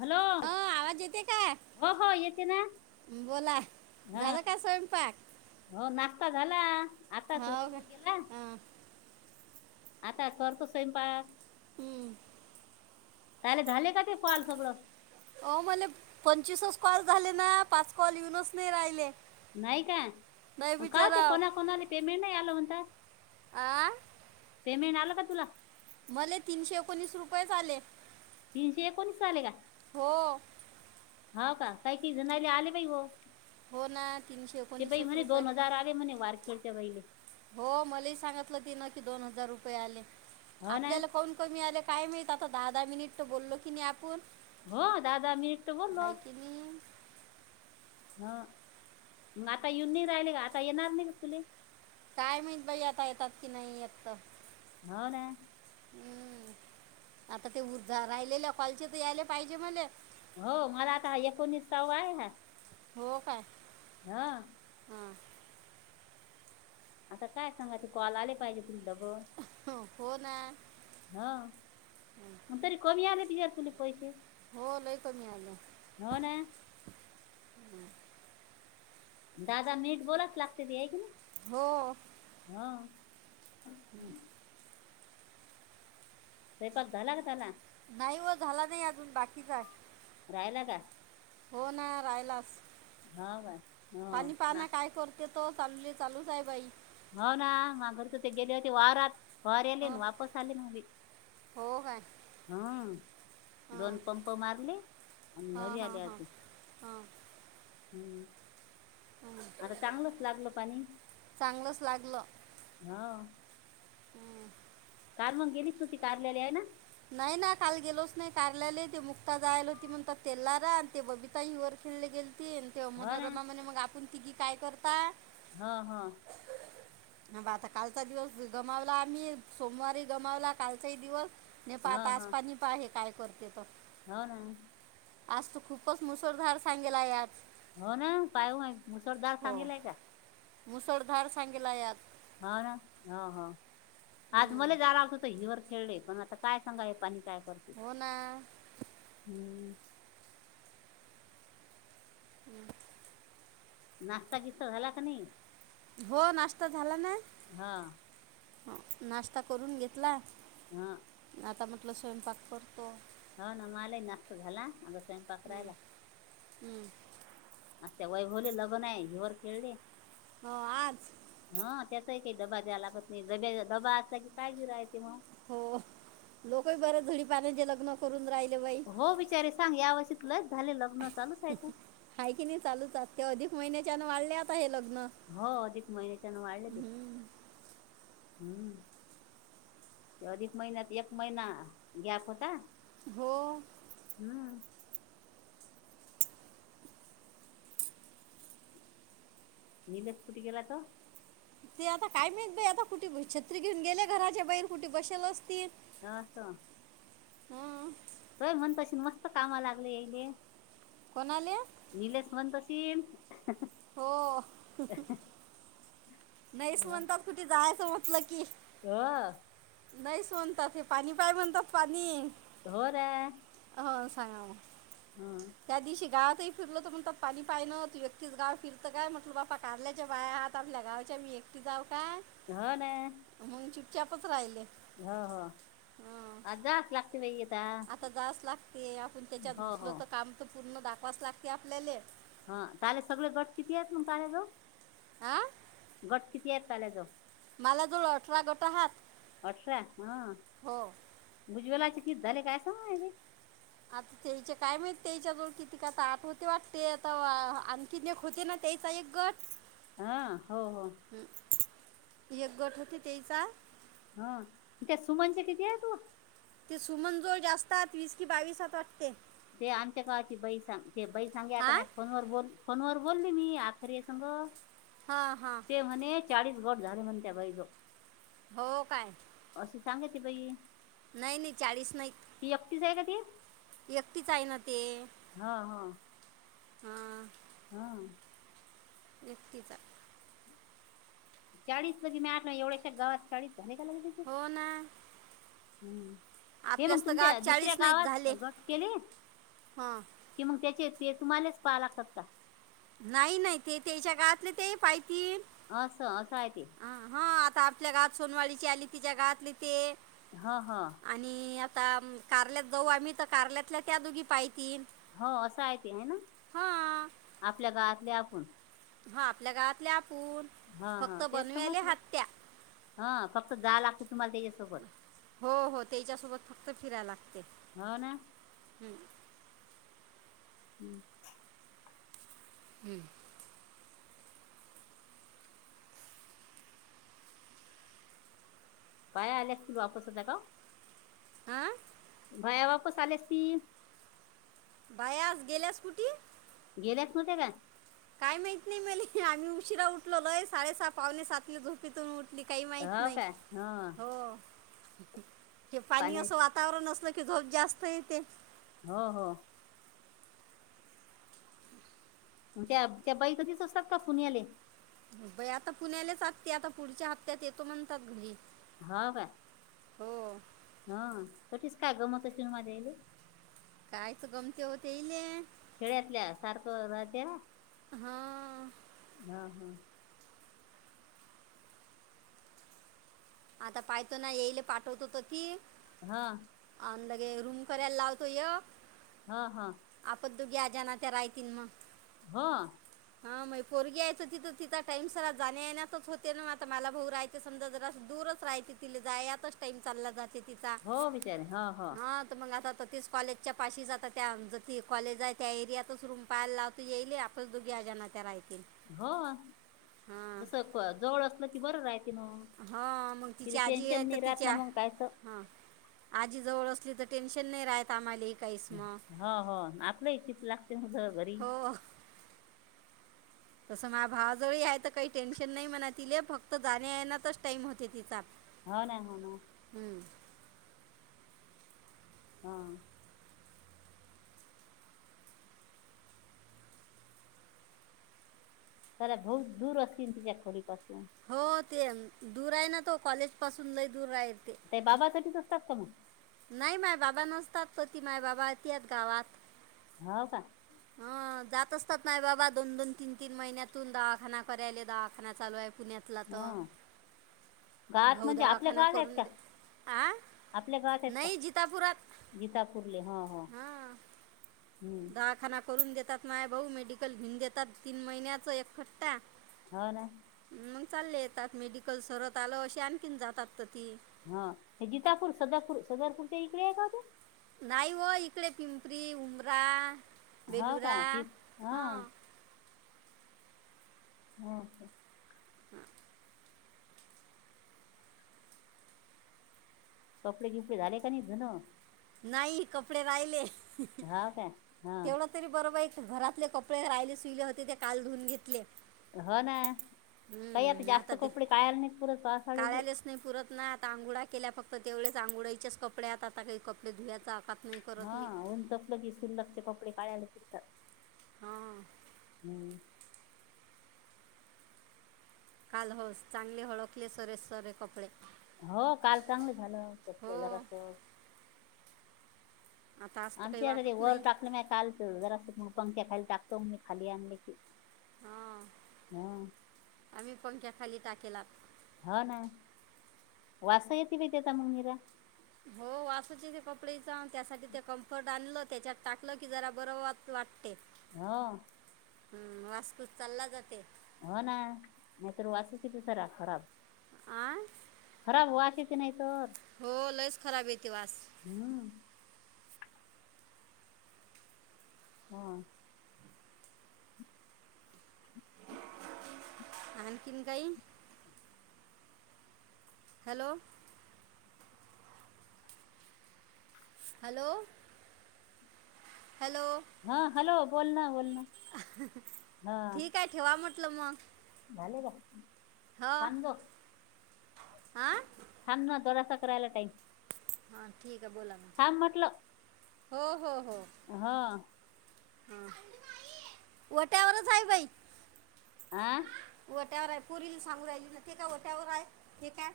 Hello. हो आवाज येते का? हो हो येते ना बोला, हा झालं का स्वयंपाक? हो. नाश्ता झाला आत्ताच हो का वैभव गेला. हा. आता करतो स्वयंपाक. हम्म! त्याला झाले का ते कॉल सगळं. अ म्हले पंचवीसच कॉल झाले ना पाच कॉल येऊनच नाही राहिले. नाही का नाही का होते बिचाराव कोणा कोणाला पेमेंट नाही आलं म्हणता. आ पेमेंट आला का तुला? मले तीनशे एकोणीस रुपयेच आले. तीनशे एकोणीस आले का. हो. हा का काही काही जनायला आले बा हो. हो ना, तीनशे ते बाई एकोणीसच म्हणे रुपये. दोन हजार म्हणे वारखेडच्या बाईले हो मलाही सांगितलं तिन की दोन हजार रुपये आले हो ना आपल्याला काउन कमी आ काय माहित आता दहा दहा मीनट तो बोललो क नाही आपण हो दहा दहा मिनिट आहे बोललोस की नाही ह मग आता येऊन नाही राहिले का आता येणार नाही का तुला काय मात बाई आता येतात की नाही येत हो ना हम्म आता ते उर्धा राहिलेल्या कॉलचे तर यायला पाहिजे मला हो मला आता एकोणीसावा आहे हा हो काय हा हां आता काय सांगायचे कॉल आले पाहिजे तुमला बर हं, हो ना हा मग तरी कमी आले प्रिया तुले पैसे हो लय कमी आलं होव ना दादा नीठ बोलाच लागते ती आहे की ना हो. हा. हम्म! स्वयंपाक झाला का नाही व झाला नाही अजून बाकीचा आहे. रहायला का हो ना राहिलास हो बा हो पाणी ना पाहना काय करत ते तो चालूले चालूच आहे बाई हो ना मा घर त ते गेले होते वारात फार आले हं, वापस चाले म हो काय हम दोन हां पंप मारले आणि घरी हां आले हां हां अस हां हम्म आता चांगलंच लागल पाणी चांगलंच लागलं हा हं. काल मग गेलीच नवती कार्याल आहे ना नाही ना काल गेलोच नाही कारल्याले ते मुक्ता जायला होती म्हण तेलार आणि ते बबी ताई वर खेळले गेलेतील तेहा हो ना मनोरमा म्हणे मग आपण तिघी मगं काय करता हा हा बा आता कालचा दिवस गमावला आम्ही सोमवारीही गमावला कालचाही दिवस नाही प हो आता हो आसपणी प आहे काय करते त हो ना आज तू खूपच मुसळधार सांगेला यात हो ना पाय मुसळदार हो सांगेलाय का मुसळधार सांगला यात हो ना हो हो आज हम्म. मला जाणारतत हिवरर खेळय पण आता काय सांगा हे पाणी काय करत हो ना हम्म हम्म नाशता गिस्ता झाला का नाही हो नाश्ता झाला ना हा ह नाश्ता करून घेतला हा आता म्हटलं स्वयंपाक करतो हा ना मलाही नाश्ता झाला आग स्वयंपाक रारायला हम्म आ वय होले लग्न आहे हिर खेळले हो आज हा त्याचाही काही डब्बा द्या लागत नाहीडब्या डब्बा असचा कि काय जराय ते मग हो लोकही बरे धुळी पाण्याचे लग्न करून राहिले बाई हो बिचारे सांग या वर्षी तुलाच झाले लग्न चालूच आहे का हा की नाही चालूचात ते अधिक महिन्याच्यान वाढले आता हे लग्न हो अधिक महिन्याच्यान वाढले ते हम्म. हम्म ते अधिक महिन्यात एक महिना गॅप होता हो हम्म नलेश कुटे गेला तो ते आता काय माहत आता कुठे छत्री घेऊन गेले घराच्या बाैर कुठे बसेल असतील दास हं. होय मण तशी मस्त कामाला लागले याईले कोणाली निलेश म्हणतो ही ही हो नाहीच म्हणतात कुठे जायचं म्हटलं की ह नाही म्हणतात हे पाणी पाय म्हणतात पाणी तोर हो सांग त्याध शगाात फिरल तर म्हणत पाणी पायनं तू एकतीच गाव फिरतं काय म्हटलं बापा कारल्याच्या बाया आहात आपल्या गावाच्या मी की जाऊ काय ह ना मगून चुटच्यापच राहिले हो हो हं. आज जास् लागते बाई आता आता जाच लागते आपण त्याच्यात हो घुसल हो तर काम तर पूर्ण दाखवाच लागते आपल्याला हा तले सगळे गट किती आहेत मग तल्याजव हा घट किती आहेत तल्याजव मलादोल अर्ठरा गोता हात अठरा हा भुजबलाचे कि झाले काय सांगे आता तेच्या काय माहित त्याच्या जवळ किती का आता आठ होते वाटते आता किनेक होते ना त्याचा एक गट हा हो हो एक गट होते तेचा हा त्या सुमनचे किती आहे तू ते सुमनजवळ जास्तात वीस कि बावीसात वाटते ते आमच्या काळाची बई सां ते बई सांगे आता हा म फोन व बोल फोन वर बोलली मी आखेरीय संग हा हा ते म्हणे चाळीस गट झाले म्हणे त्या बाई जो हो काय अशी सांगते बई नाही नाही चाळीस नाही ती अकीच आहे का ती व्यक्तीच आहे ना ते हा हा हम हा व्यक्तीचा चाळीस प म नाही एवढ्याशा गावात चाळीस झाने काला बे हो ना हम् हे मग आपल्याच तर गावात तुमच्या दुसऱ्या चाळीस नाहीत गावात झाले गट केले हां कि मग त्याचे ते तुम्हालाच पाहालातात का नाही नाही ते त्याच्या गातले ते पाहिती असं असं आहे ते ह हा आता आपल्या गवात सोनवाळीची आली तिच्या गातली ते हा हा आणि आता कारल्यात जाऊ आम्ही तर कारल्यातल्या त्या दोघी पाहतील हो असं आहे ते आहे ना हां आपल्या गावातले आपण हा आपल्या गावातले आपण ह फक्त तेच तर बनवेले म्हटलं हातत्या ह फक्त जा लागते तुम्हाला त्याच्यासोबत हो हो तेच्यासोबत फक्त फिरायला लागते हो ना हम्म हम् हम्म पाय आल्या असतील वापस आता का आह भयाबापस आलेस ती बायस गेले स् कुटी गेलेच न्ह का काय माहित नाही मले आम्ही उशीरा उठलोय साडे सहा पावणे सातनेो थून उठली काही माहित हो नाही काय हो हो क पाणी असं पाण्यास वातावरण असलं की झोप जास्त येते हा हा त्या त्या बाई कधीच असतात का खुणी आले बई आता पुण्यालाच आगते आता पुढच्या हप्त्यात येतो म्हणतात घरी हो काय हो हा तशीच का गमत शर माज्याले कायच गमते होते येईल खेड्यातल्या सारखं राहते हा हा हा आता पाहतो ना येईल पाठवतो त की हा अंदागे रूम करायला लावतोय हा हा आपच दुघी आज ना त्या रायतीन मग हा हा मग पोरगी यायचं तिथं तिथं टाम सर जाण्या येण्यासच होते ना आता मला भाऊ राहायच समजा जरा दूरच राहायचे तिला जातच टाईम चालला जाय तिचा हो बिचारे हो हो हा मग आता तीच कॉलेजच्या पाशी जात त्या ती कॉलेज आहे त्या एरियातच रूम पाहायला लावते येल ख दोघे्याजणणा त्या राहतील हो हां जस जवळ असलं की बरं राहते मग हा मग तिला तिची आजी आहे टेन्शन तर नाही राहत ना तिच्या मग कायचं हा आजी जवळ असली तर टेन्शन नाही राहत आम्हाला काहीस मग हो हो आपलं इ चित लागते मझ घरी हो तसं माझ्या भावाजवळ आहे तर काही टेन्शन नाही म्हणा तिले फक्त जाणे येनाच टाइम होते तिचा हो ना हो ना हम्म हां तरला बहुत दूर असन तिच्या खोली पासून हो ते दूर आहे ना तो कॉलेज पासून लय दूर राहिली ती ते बाबासाठीठीच असतात का मग नाही माय बाबा नसतात त ती माय बाबा तत गावात हा का हं, जात असतात नाही बाबा दोन दोन तीन तीन महिन्यातून दवाखाना करायला दवाखाना चालू आहे पुण्यात पतला तो हा गावात भाऊ म्हणजे आपल्या दवाखाना गावात आहेत करून का आ आपल्या गावात आहेत का नाही जितापुरात गीतापूरले हा हा हां हम्म दवाखाना करून देतात माय भाऊ मेडिकल घेऊन देतात तीन महिन्याचा एकखट्टा हो ना मग चालले येतात मेडिकल सरत आल अशी आणखीन जातात तथी हा ते जितापूर सदपपुर सदरपूरच्या इकडे आहे का ओ ते नाही हो इकडे पिंपरी उमरा हो बेलुरा का ती हा हां सर हम कपडे किपडे झाले का नाही धन नाही कपडे राहिले हो का हा तेवढं तरी बर बाई घरातले कपडे राहिले सुईले होते ते काल धुून घेतले हो ना काही आता हम्म, जास्त ते कपडे कायला नाहीत पुरत पासाळीचे काढायलाच नाही पुरत नाही आता अंघोळ्या केल्या फक्त तेवढेच आंघोळीचेच कपडे आत आता काही कपडे धुवयचा आता हा ऊन तसलं की सिल्लकचे कपडे काढयला फिरतात हां हम्म काल होस चांगली ओळखले सरे सरे कपडे हो काल चांगलं झालं हो त्यातलं जरास आता असं तर काही आमच्याकडे वाटत वर नाही टाकलं म काल जरा अस मग पंख्या खायला टाकतो मी खाली आणले की हां ह आम्ही पंख्या खाली टाकेलात हा ना वास येते बाई त्याचा मंग निरा हो वासच येते कपडेचा त्यासाठी ते कम्फर्ट आणलं त्याच्यात टाकलं की जरा बरं वास वाटते हा हम्म वासपूस चालला जाते हो ना नाहीतर वासच येते सारा खराब आ खराब वास येते नाहीतर हो लयच खराब येते वास हम्म हां अन् आणखीन काही हॅलो, हॅलो, हॅलो, हा हॅलो बोल ना बोल ना अहह, हा ठीक आहे ठेवा म्हटलं मग झाले ग हो थांब गो हां थांब ना जरसाक राहील टाईम हां ठीक आहे बोला मग हा म्हटलं हो हो हो हा ह ओट्यावरच आहे बाई आह ओट्यावर आहे पुरीला सांगू राय तेठी काय ट्यावर आहे ठीकय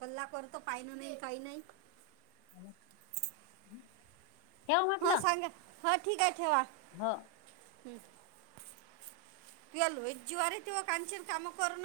पल्ला करतो पाहिन नाही काही नाही ह हा सांगा हा ठीक आहे ठेवा हा. हम्म जारे ते काम करून [inaudible]